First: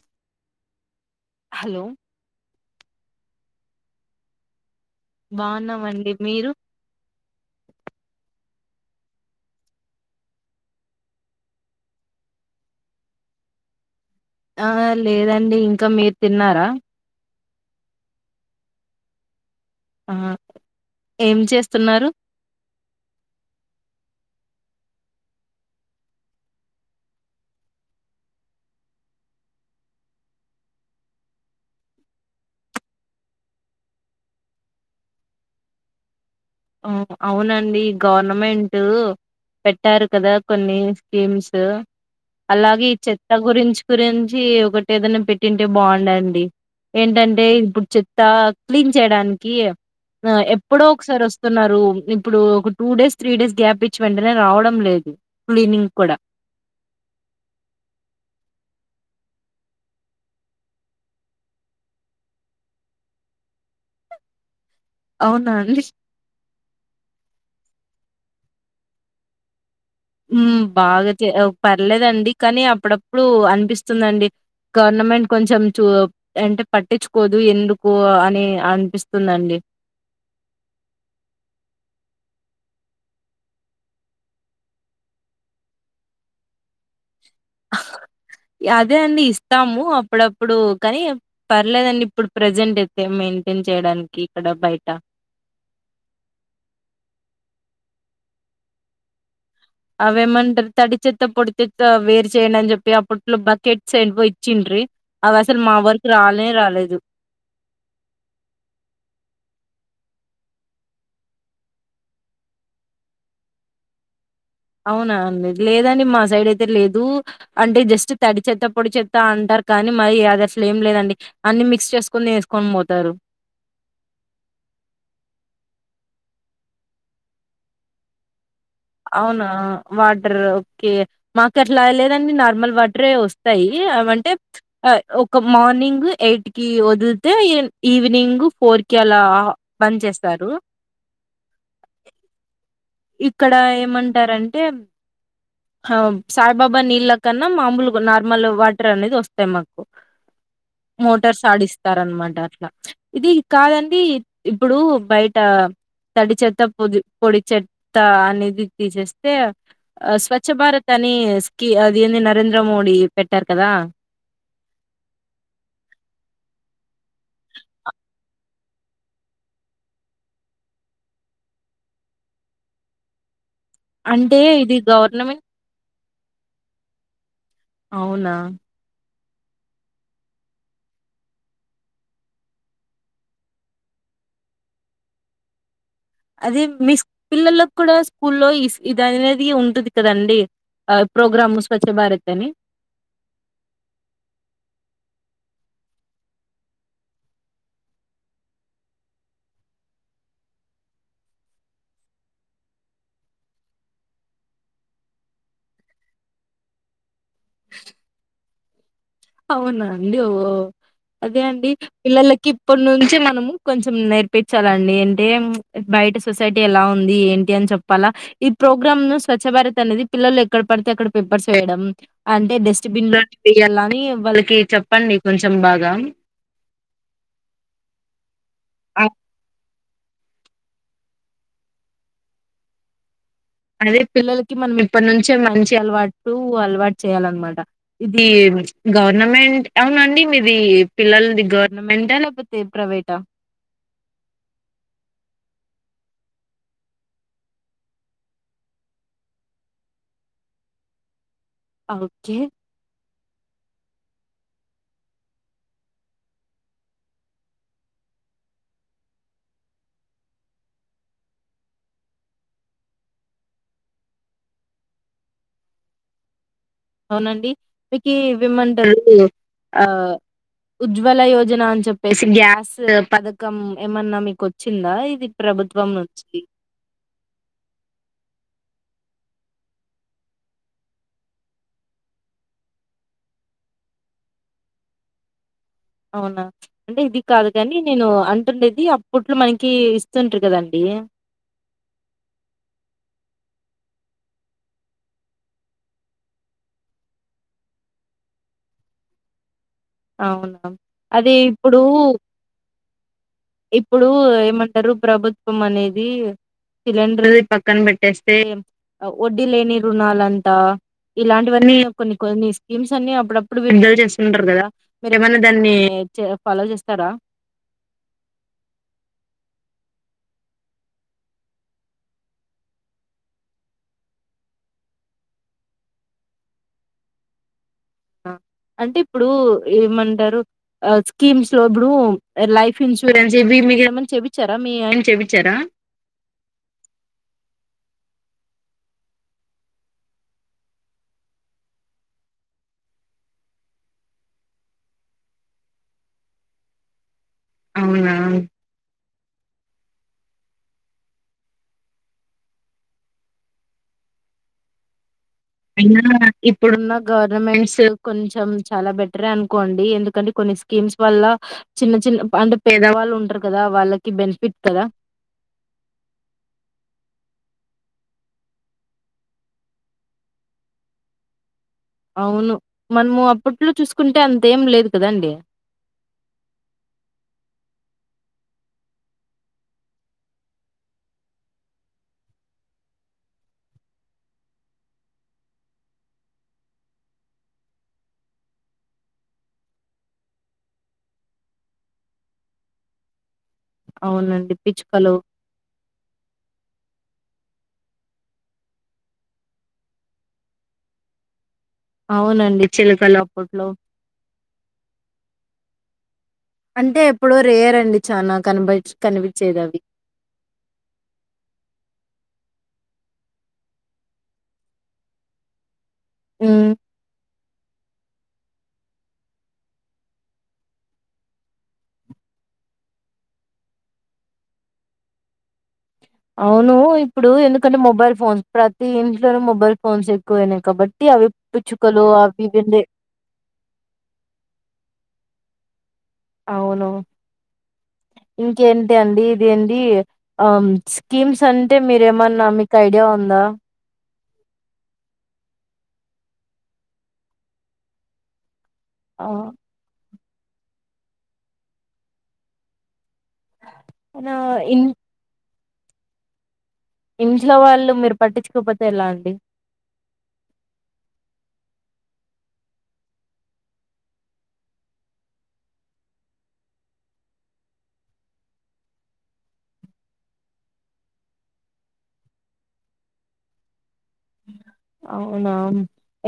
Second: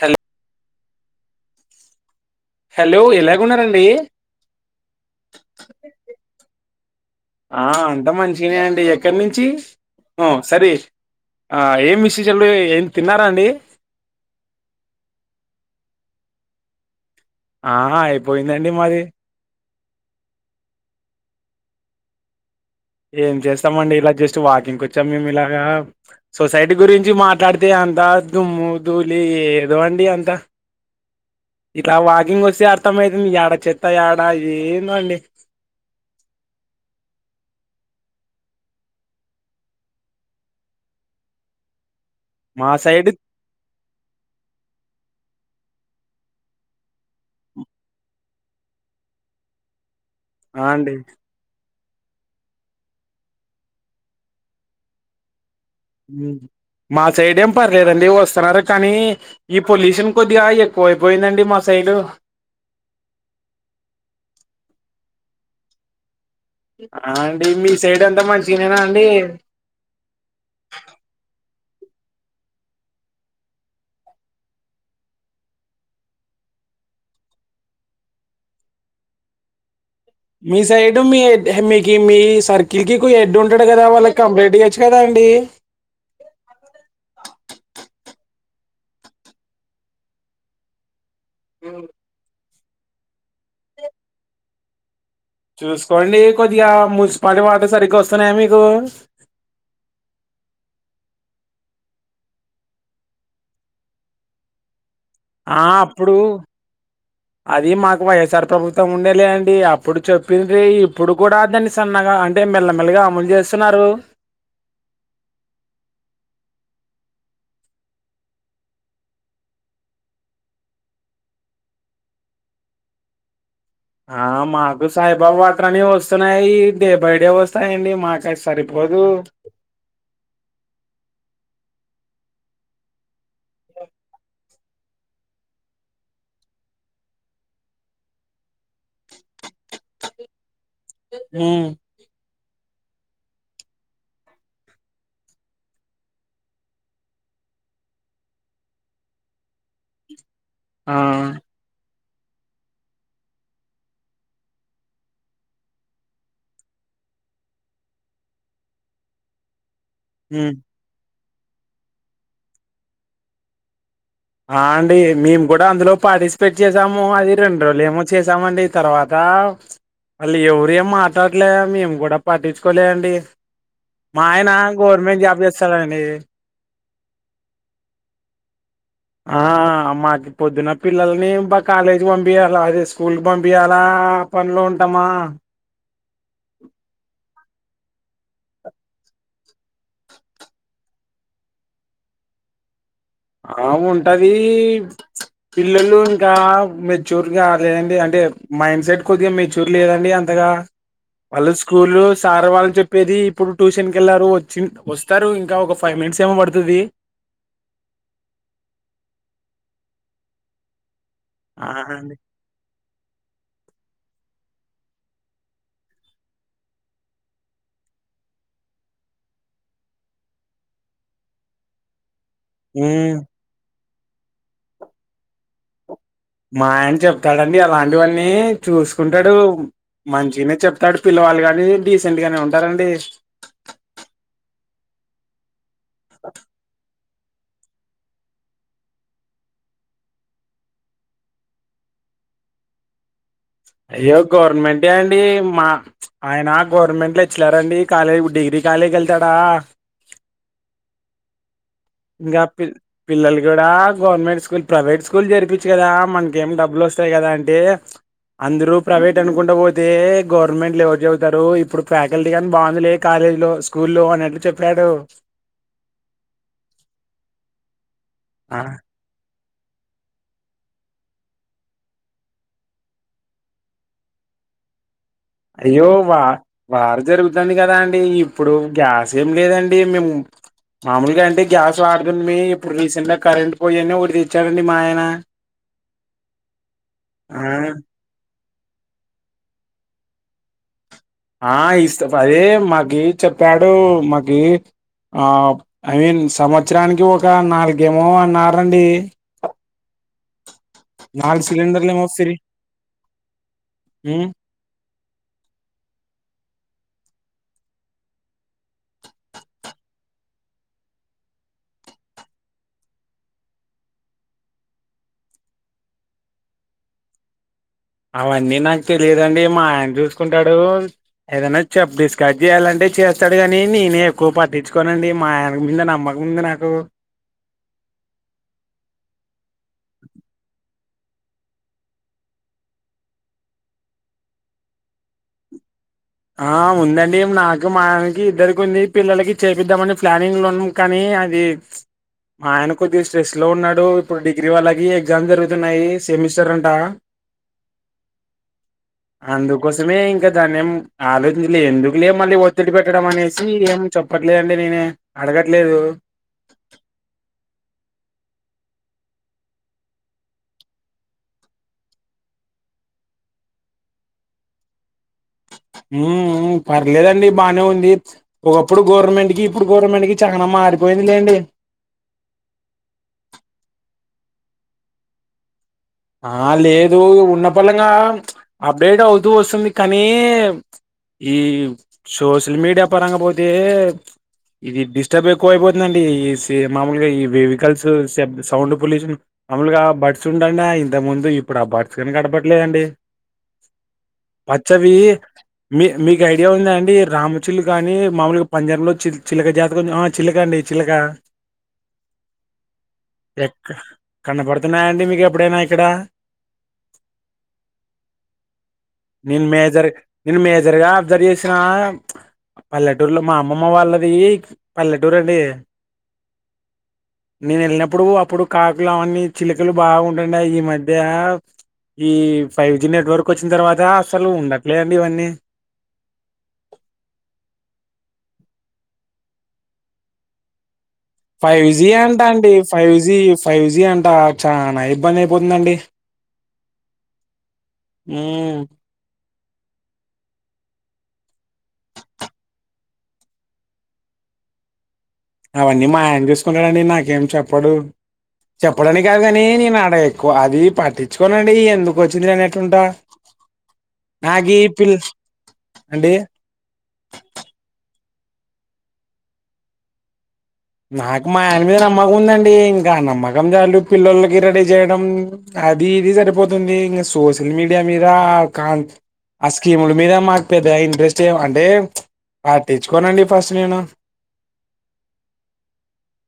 Hello hello hello ఎలాగున్నా రండి బాగున్నామండి మీరు ఆ [unintelligible] ఎక్కడి నుంచి ఉమ్ సరే ఆ ఏం మెసేజ్ ఏం తిన్నారా అండి ఆ లేదండి ఇంకా మీరు తిన్నారా ఆ అయిపోయిందండి మాది ఆ ఏం చేస్తున్నారు ఏం చేస్తామండి ఇలా జస్ట్ వాకింగ్ వచ్చాం మేము ఇలాగా సొసైటీ గురించి మాట్లాడితే అంత దుమ్ము ధూలి ఏదో అండి అంత ఇలా వాకింగ్ వస్తే అర్థమయితుంది యాడ చెత్త యాడ ఏంద అండి అవునండి గవర్నమెంట్ పెట్టారు కదా కొన్ని స్కీమ్స్ మా అలాగే ఈ సైడ్ చెత్త గురించి గురించి ఒకటి ఏదైనా పెట్టి పెట్టింటే బాగుండండి ఏంటంటే ఇప్పుడు చెత్త క్లీన్ చేయడానికి ఆ ఎప్పుడో అండి ఒకసారి వస్త ఇప్పుడు ఒక two days three days gap ఇచ్చి వెంటనే రావడం లేదు. క్లీనింగ్ కూడా మా సైడేమ్ పర్లేదండి వస్తున్నారు కానీ. ఈ పొల్యూషన్ కొద్దిగా ఎక్కువైపోయిందండి మా సైడ్. అవునా, అండి. ఆ అండి మీ సైడ్ ఎంత మంచిగనేనా అండి? హ్మ్! బాగకే. పర్లేదండి కానీ అప్పుడప్పుడు అనిపిస్తుందండి, గవర్నమెంట్ కొంచెం చూ అంటే పట్టించుకోదు ఎందుకు అని అనిపిస్తుందండి? మీ సైడ్ మీ మీకి మీ సర్కిల్ కి హెడ్ ఉంటాడు కదా, వాళ్ళకి కంప్లంట్ ఇయచ్చు కదా అండి. అదే అండి, ఇస్తాము అప్పుడప్పుడు కానీ. పర్లేదండి ఇప్పుడు. ప్రజెంట్ అయితే మెయింటైన్ చేయడానికి ఇక్కడ బయట. చూసుకోండి కొద్దిగా మున్సిపాలిటీ వాట సరిగ్గా వస్తున్నాయా మీకు? అవేమంట తడి చెత్త పొడితేత్త వేరు చేయ్యడి అని చెప్పి అప్పట్లో బకెట్స్ అనయి ఇచ్చిండ్రి. అవసలు ఆ మా వరకు అప్పుడు రానే రాలేదు. అది మాకు వైయస్ఆర్ ప్రభుత్వం ఉండేలే అండిప్పు. ఇప్పుడు చెప్పింది ఇప్పుడు కూడా దాన్ని సన్నగా అంటే మెల్లమెల్లగా అమలు చేస్తున్నారు. అవునా అండి, లేదండి మా సైడ్ అయితే లేదు అంటే జస్ట్ తడి చెత్త పొడి చెత్త అంటారు కానీ, మరి అదేమ్ లేదండి అన్ని మిక్స్ చేసుకొని వేసుకొని పోతారు. ఆ మాకు సాయిబాబా వాటర్ని వస్తున్నాయి. డే బై డే వస్తాయిండి మాకు. సరిపోదు అవునా! వాటర్ ఓకే మా ఇక్కట్లా లేదండి నార్మల్ వాటర్ వస్తాయి. అంటే ఒక మార్నింగ్ ఎయిట్ కి వదితే ఈవినింగ్ ఫోర్ కి అలా. బంద్ చేస్తారు. ఉమ్, ఇక్కడ ఏమంటారంటే సాయిబాబా నీళ్ళ కన్నా మామూలు నార్మల్ వాటర్ అనేది వస్తాయి మాకు. ఆ మోటార్స్ ఆడిస్ స్తారనమాట అట్లా ఇది కాదండి, ఇప్పుడు బయట తడి చెత్త పొది పొడి చెత్త తా అనేది తీసేస్తే. స్వచ్ఛ ఉమ్. భారత్ అని! క అది అంది నరేంద్ర మోడీ పెట్టారు కదా? ఆ అండి, మేము కూడా అందులో పార్టిసిపేట్ చేసాము. ఆ అది రెండు రోజులే ఏమో చేసామండి. తర్వాత వాళ్ళు ఎవరు ఏం మాట్లాడలే మేము కూడా పట్టించుకోలే అండి. మా అంటే ఆయన ఇది గవర్నమెంట్ జాబ్ చేస్తారుండి. చేస్తారనండి. అవునా? ఆ మాకు పొద్దున పిల్లల్ని బ కాలేజీకి పంపించాలా? అదే స్కూల్ కి పంపియాలా పనిలో ఉంటామా? అదిే మీ స్ పిల్లల్లో కూడా స్కూల్లో ఇది అనేది ఉంటుది కదండి ఆ ప్రోగ్రామ్ స్వచ్ఛ భారత్ అని. ఆ ఉంటది పిల్లలు ఇంకా మెచ్యూర్గాలదండి. అంటే మైండ్ సెట్ కొద్దిగా మెచ్యూర్ లేదండి. అంతగా వాళ్ళు స్కూల్ సార్ వాళ్ళని చెప్పేది ఇప్పుడు ట్యూషన్కి వెళ్ళారు వచ్చి వస్తారు ఇంకా ఒక ఫైవ్ మినిట్స్ ఏమో పడుతాది. అవునా అండి ఓ అదే అండి పిల్లలకి ఇప్పటి నుంచి మనము. కొంచెం నేర్పించాలండి ఏంటే బయట సొసైటీ ఎలా ఉంది ఏంటి అని చెప్పాలా ఈ ప్రోగ్రామ్ ను స్వచ్ భారత్ అనేది పిల్లలు ఎక్కడ పడితే అక్కడ పేపర్స్ వేయడం. అంటే డస్ట్బిన్ ఉమ్ లో వయాలని వాళ్ళకి చెప్పండి కొంచెం బాగా మాయన చెప్తాడండి అలాంటివన్నీ అ చూసుకుంటాడు మంచిగానే చెప్తాడు పిల్లవాళ్ళ కాగాని డీసెంట్ గానే ఉంటారండి అదే పిల్లలకి మనం ఇప్పటి నుంచే మంచి అల్వాటు అల్వాట్టు చెయాలన్నమాట ఇది గవర్నమెంట్ అవునండి మీది పిల్లలది గవర్నమెంటా లేకపోతే ప్రైవేటా అయ్యో గవర్నమెంటే అండి మా ఆయన గవర్నమెంట్లు లెక్చర్ అండి కాలేజ్ డిగ్రీ కాలేజీ వెళ్తాడా ఓకే ఇంకా పి పిల్లలు కూడా గవర్నమెంట్ స్కూల్ ప్రైవేట్ స్కూల్ జరిపించు కదా మనక ఏమి డబ్బులు వస్తాయి కదా అంటే అందరూ ప్రైవేట్ అనుకుంటూ పోతే గవర్నమెంట్లు ఎవరు చదువుతారు ఇప్పుడు ఫ్యాకల్టీ కూడా బాగుందిలే కాలేజీలో స్కూల్లో అనేట్టు చెప్పాడు అవునండి కి ఆ విమంట ఆ ఉజ్వల యోజన అని చెప్పేసి గ్యాస్ పథకం ఏమన్నా మీకు వచ్చిందా ఇది అయ్యో ప్రభుత్వం వా నుంచి వారు జరుగుతుంది కదా అండి ఇప్పుడు గ్యాస్ ఏం లేదండి మేము మామూలుగా అంటే గ్యాస్ వాడుతుంది ఇప్పుడు రీసెంట్ గా కరెంట్ పోయానే ఉరి తెచ్చాడండి మా ఆయన అవునా అంటే ఇది కాదు ఆ కాని నేను అం టుండేది అప్పట్లో మనకి ఇస్తుంటారు కదండి ఆ ఇస్త అదే మాకి చెప్పాడు మాకి ఆ ఐ మీన్ సంవత్సరానికి ఒక నాలుగేమో అన్నారండి అవునా అదే నాలుగు ఇప్పుడు సిలిండర్లు ఏమో ఫ్రీ ఇప్పుడు ఉమ్ ఏమంటారు ప్రభుత్వం అనేది సిలిండర్ పక్కన పెట్టేస్తే వడ్డీ లేని రుణాలంతా ఇలాంటివన్నీ కొన్ని కొన్ని స్కీమ్స్ అన్ని అప్పుడప్పుడు విడుదల చేస్తుంటారు కదా మీరేమన్నా దాన్ని ఫాలో చేస్తారా అవన్నీ నాకు తెలియదండి మా ఆయన చూసుకుంటాడు ఏదైనా చెప్ డిస్కస్ చేయ్యాలంటే చేస్తాడు కాని నేనే ఎక్కువ పట్టించుకోనండి మా ఆయన మీద నమ్మకముంది నాకు అంటే ఇప్పుడు ఏమంటారు స్కీమ్స్ లో ఇప్పుడు లైఫ్ ఇన్సూరెన్స్ ఇవి మీకు ఏమన్నా చెపించారా మీ ఆయన చేపించారా ఆ ఉందండి నాకు మా ఆయనకి ఇద్దరికి ఉంది పిల్లలకి చేపిద్దామని ప్లానింగ్లు ఉన్నాం కానీ అది మా ఆయన కొద్దిగా స్ట్రెస్లో ఉన్నాడు ఇప్పుడు డిగ్రీ వాళ్ళకి ఎగ్జామ్ జరుగుతున్నాయి సెమిస్టర్ అంట అవునా అందుకోసమే ఇంకా ధనం ఆలోచించలే ఎందుకు లే మళ్ళీ ఒత్తిడి పెట్టడం అనేసి ఏం చెప్పట్లేదండి నేనే అడగట్లేదు అయినా ఇప్పుడున్న గవర్నమెంట్స్ కొంచెం చాలా బెటరే అనుకోండి ఎందుకంటే కొన్ని స్కీమ్స్ వల్ల చిన్న చిన్న అంటే పేదవాళ్ళు ఉంటారు కదా వాళ్ళకి బెనిఫిట్ కదా ఉ పర్లేదండి బానే ఉంది ఒకప్పుడు గవర్నమెంట్ కి ఇప్పుడు గవర్నమెంట్ కి చాల మారిపోయింది లేండి కుంటే అంత ఏం లేదు కదండి ఆ లేదు ఉన్న పలంగా అప్డేట్ అవుతూ వస్తుంది కానీ ఈ సోషల్ మీడియా పరంగా పోతే ఇది డిస్టర్బ్ ఎక్కువ అపోతుందండి ఈ సే మామూలుగా ఈ వెహికల్స్బ్ సౌండ్ పొల్యూషన్ మామలుగా బడ్స్ ఉంటనే ఇంతే ముందు ఇప్పుడు అబ్బార్స్ కూడా కనపట్లేదండి అవునండి పచ్చవి పిచ్చుకలు మీ మీకు ఐడియా ఉంద అండి రామచిలుక అని మామూలుగా పంజాబలో చి చిలక జాతక ఆ చిల్లక అండి చిల్లక అవునండి చిలుకలు ఎక అప్పట్లో కనపడుతున్నాయండి మీకు ఎప్పుడైనా అక్కడ అంటే ఎప్పుడో రేయర్అండి చాలనా కబచ్ నేను కనిపించేది అవి. మేజర్ నేను మేజర్ గా అబ్జర్వ్ చేసిన పల్లెటూరులో మా అమ్మమ్మ వాళ్ళది, పల్లెటూర్ అండి. ఉమ్. నేన్ ఎళ్ళినప్పుడు అప్పుడు కాకులు అవన్నీ, చిలుకలు బాగున్. [inaudible] ఉన్నాయి. ఈ మధ్య ఈ ఫైవ్ జి నెట్వర్క్ వచ్చిన తర్వాత అసలు ఉండట్లే అండి ఇవన్నీ. అవును, ఇప్పుడు ఎందుకంటే మొబైల్ ఫోన్స్, ప్రతి ఇంట్లోనూ మొబైల్ ఫోన్స్ ఎక్కువైనాయి కాబట్. ఫైవ్ జి అంటా అండి, ఫైవ్ జి ఫైవ్ జి అంట చానా ఇబ్బంది అయి. [inaudible] పొందండి. అవును, హ్మ్. ఇంకేంతి అండి. [unintelligible] అండి ఆ స్కీమ్స్ అంటే మీరేమన్నా మీకు ఐడియా ఉందా. అవన్నీ మా ఆయన చూసుకుంటాడండి, నాకేం చెప్పాడు. చెప్పడానికి ఆ కాదుగానీ, నేన్ ఆడ. [inaudible] ఓ అది పట్టించుకోనండి, ఎందుకు ఓచ్చింది అని అట్లుంటా. నా నాగి ఇన్ పిల్చ్. అండి. ఇంట్లో వాళ్ళు, మీర్ పట్టించుకోపోతే ఎలా అండి. నాకు మా ఆయన మీద నమ్మకం ఉందండి, ఇంకా నమ్మకం జాలు పిల్లోలాకి రెడీ చేయడం, అది ఇది సరిపోతుంది. ఇంగా సోషల్ మీడియా మీద కాంత్. ఆ స్కీముల మీద మాకు పెద్ద ఇంట్రెస్ట్ ఏ అంటే పట్టిచ్చుకోనండి ఫస్ట్ నేను. అవునా,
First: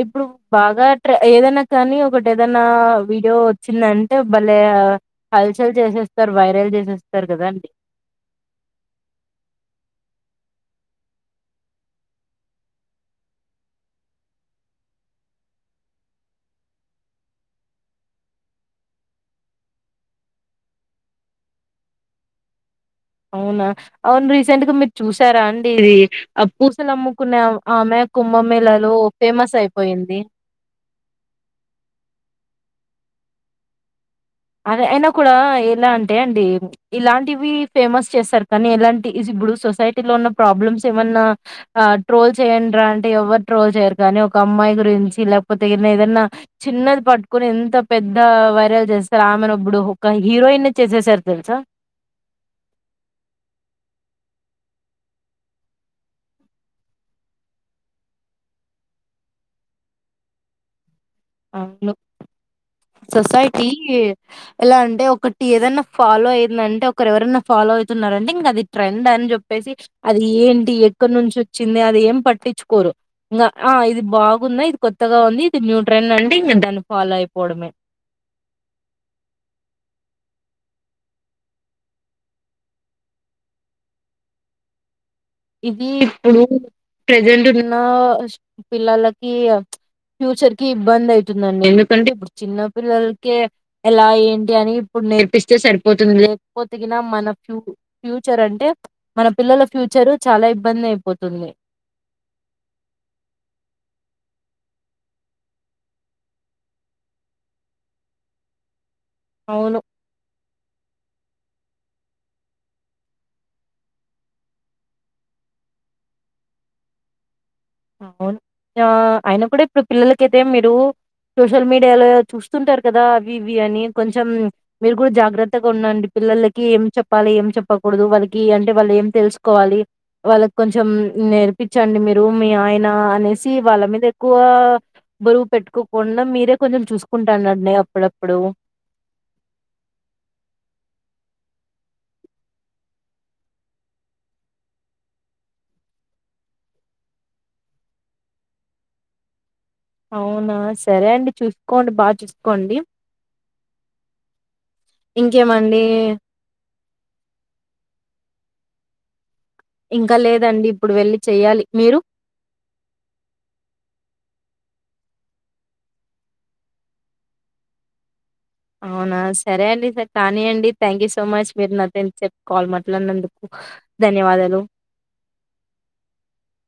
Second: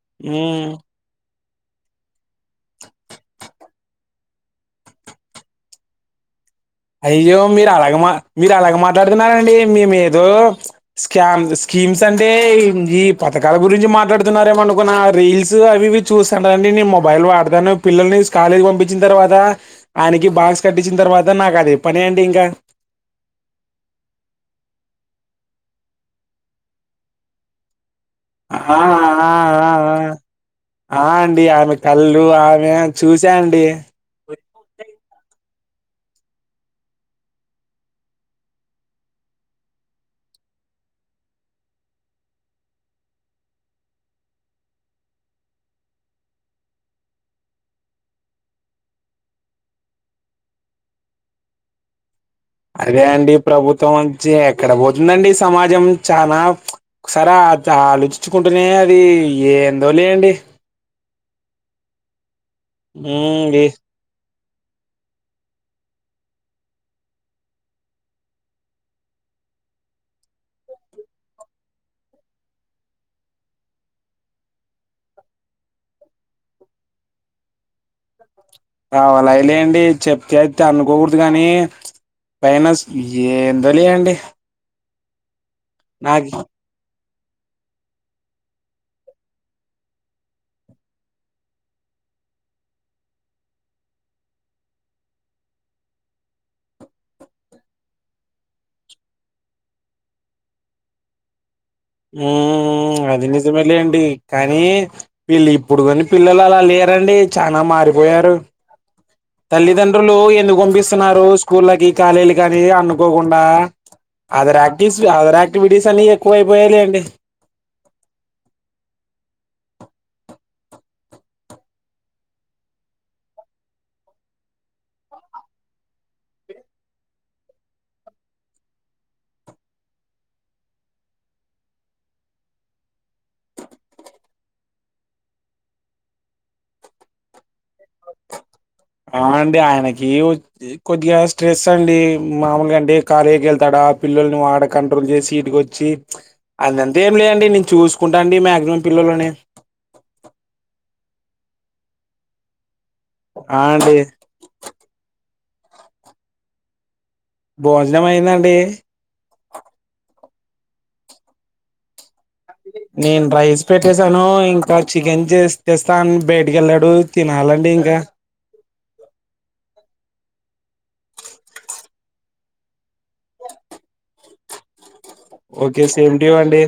ఎప్పుడు హ్మ్. బాగా ట్రై ఏదైనా. కానీ ఒకటి ఏదైనా వీడియో ఓచ్చిందంటే, బలే హల్చల్ జేసేస్తారు. [inaudible] అయ్యో మీరు అలాగ మాట్, మీరు అలాగ మాట్లాడుతున్నారండి మేం ఏదో. స్కామ్ స్కీమ్స్ అంటే ఈ పథకాల గురించి మాట్లాడుతున్నారేమో అనుకున్న. రీల్స్ అవి ఇవి చూసానండి నేన్ మొబైల్ వాడతాను. పిల్లల్ని స్కలేజ్ పంపించిన తర్వాత ఆయనకి బాక్స్ కట్టించిన తర్వాత నాక్. అదే పని అండి ఇంకా. అవునా. అవును రీసెంట్ గా మీర్ చూసారా అండి, ఇది ఆ పూసలు అమ్ముకునే ఆమె. ఆ ఆ కుంభమేళలో ఆ ఫేమస్ అయిపోయింది. ఆ, ఆ అండి ఆమె కళ్ళు, ఆ యా చూసాఅండి. అది అయినా కూడా ఎలా అంటే అండి, ఇలాంటివి ఫేమస్ చేస్తారు కానీ ఎలాంటి ఇప్పుడు సొసైటీ లో ఉన్న ప్రాబ్లమ్స్ ఏమన్నా ట్రోల్ చేయండిరా అంటే, ఎవరు ట్రోల్ చేయ్యరు కానీ ఒక అమ్మాయి గురించి, లేకపోతే ఏన్న ఏదన్నా చిన్నది పట్టుకోని, ఎంత పెద్ద వైరల్ చేస్త్. రామెన్అబ్బుడు ఒక హీరోయిన్ చేసేసారు తెల్స. అదే అండి ప్రభుత్వం నుంచి ఎక్కడ పోతుందండి సమాజం, చాలా ఒకసర చా ఆలోచించుకుంటూనే అది ఏందో లెండి. అవును ఉమ్ ఏ సొసైటీ. ఎలా అంటే ఒకటి ఏదనా ఫాలో అయిందంటే ఒకరు ఎవరనా ఫాలో అవుతున్నారంటే ఇంగా అది ట్రెండ్ అని జేప్పేసి, అది ఏంటి ఎక్కడి నుంచి ఓచ్చింది అది ఏం పట్టించుకోరు. ఇంగా ఆ ఇది బాగుందా, ఇది కొత్తగా ఉంది, ఇది న్యూ. ట్రెండ్ అండి, ఇంగా దాన్ని ఫాలో అయిపోవడమే. అవాలై లేండి చెప్తే ఐతే అనుకోకూడదు కాని, పైనస్ ఏందో లేండి. ఇది ఇప్పుడు. ప్రెజెంట్ ఉన్న షూ పిల్లలకి ఫ్యూచర్ కి ఇబ్బంది అయితుందండి, ఎందుకంటే ఇప్పుడు చిన్న పిల్లలకే ఎలా ఏంటి అని ఇప్పుడు నేర్పిస్తే సరిపోతుంది. లేకపోతే గిన మన ఫ్యూ ఫ్యూచర్ అంటే మన పిల్లల ఫ్యూచర్. చాలా ఇబ్బంది అయిపోతుంది. ఉమ్మ్, అది నిజమే లేండి కానీ, వీళ్ళు ఇప్పుడు గోని పిల్లలు అలా లేరండి చాల మారిపోయారు. అవును తల్లిదండ్రులు ఎందుకు. [unintelligible] పిస్తున్నారు స్కూళ్లకి, కాలేజ్ల కాని అనుకోకుండా, అదర్ యాక్టిస్లు, అదర్ యాక్టివిటీస్ అని ఎక్కువ అయిపోయాయి లేండి. అవును అయన కూడా ఇప్పుడు పిల్లలక అయితే మీరు సోషల్ మీడియాలో చూస్తుంటారు కదా అవి ఇవి అని కొంచెం మీరు కూడా జాగ్రత్తగా ఉన్నండి పిల్లలకి ఏం చెప్పాలి ఏం చెప్పకూడదు వాళ్ళకి అంటే వాళ్ళు ఏం తెలుసుకోవాలి వాళ్ళకి కొంచెం నేర్పించండి మీరు మీ ఆయన అనేసి వాళ్ళ మీద ఎక్కువ బరువు పెట్టుకోకుండా మీరే కొంచెం చూసుకుంటానడినే అప్పుడప్పుడు అవునండి ఆయనకి కొద్దిగా స్ట్రెస్ అండి మామూలుగా అంటే కళేీకి వెళ్తాడా పిల్లల్ని వాడ కంట్రోల్ చేసి ఇటుక వచ్చి అదంతా ఏం లేదండి నేను చూసుకుంటా అండి మాక్సిమం పిల్లలని అవునా సరే అండి చూసుకోండి బాగా చూసుకోండి ఆ అండి ఇంకేమండి భోజనం అయిందాండి ఇంకా లేదండి, ఇప్పుడు వెళ్లి చెయ్యాలి, మీరు నేను రైస్ పెట్టేసాను, ఇంకా చికెన్ చేస్తేస్తాను బయటకి వెళ్ళాడు తినాలండి ఇంకా అవునా సరే అండి కానీ అండి థ్యాంక్ యూ సో మచ్ మీరు నా సేపు చెప్పి కాల్ మాట్లాడినందుకు ధన్యవాదాలు ఓకే సేమ్ ్యూ అండి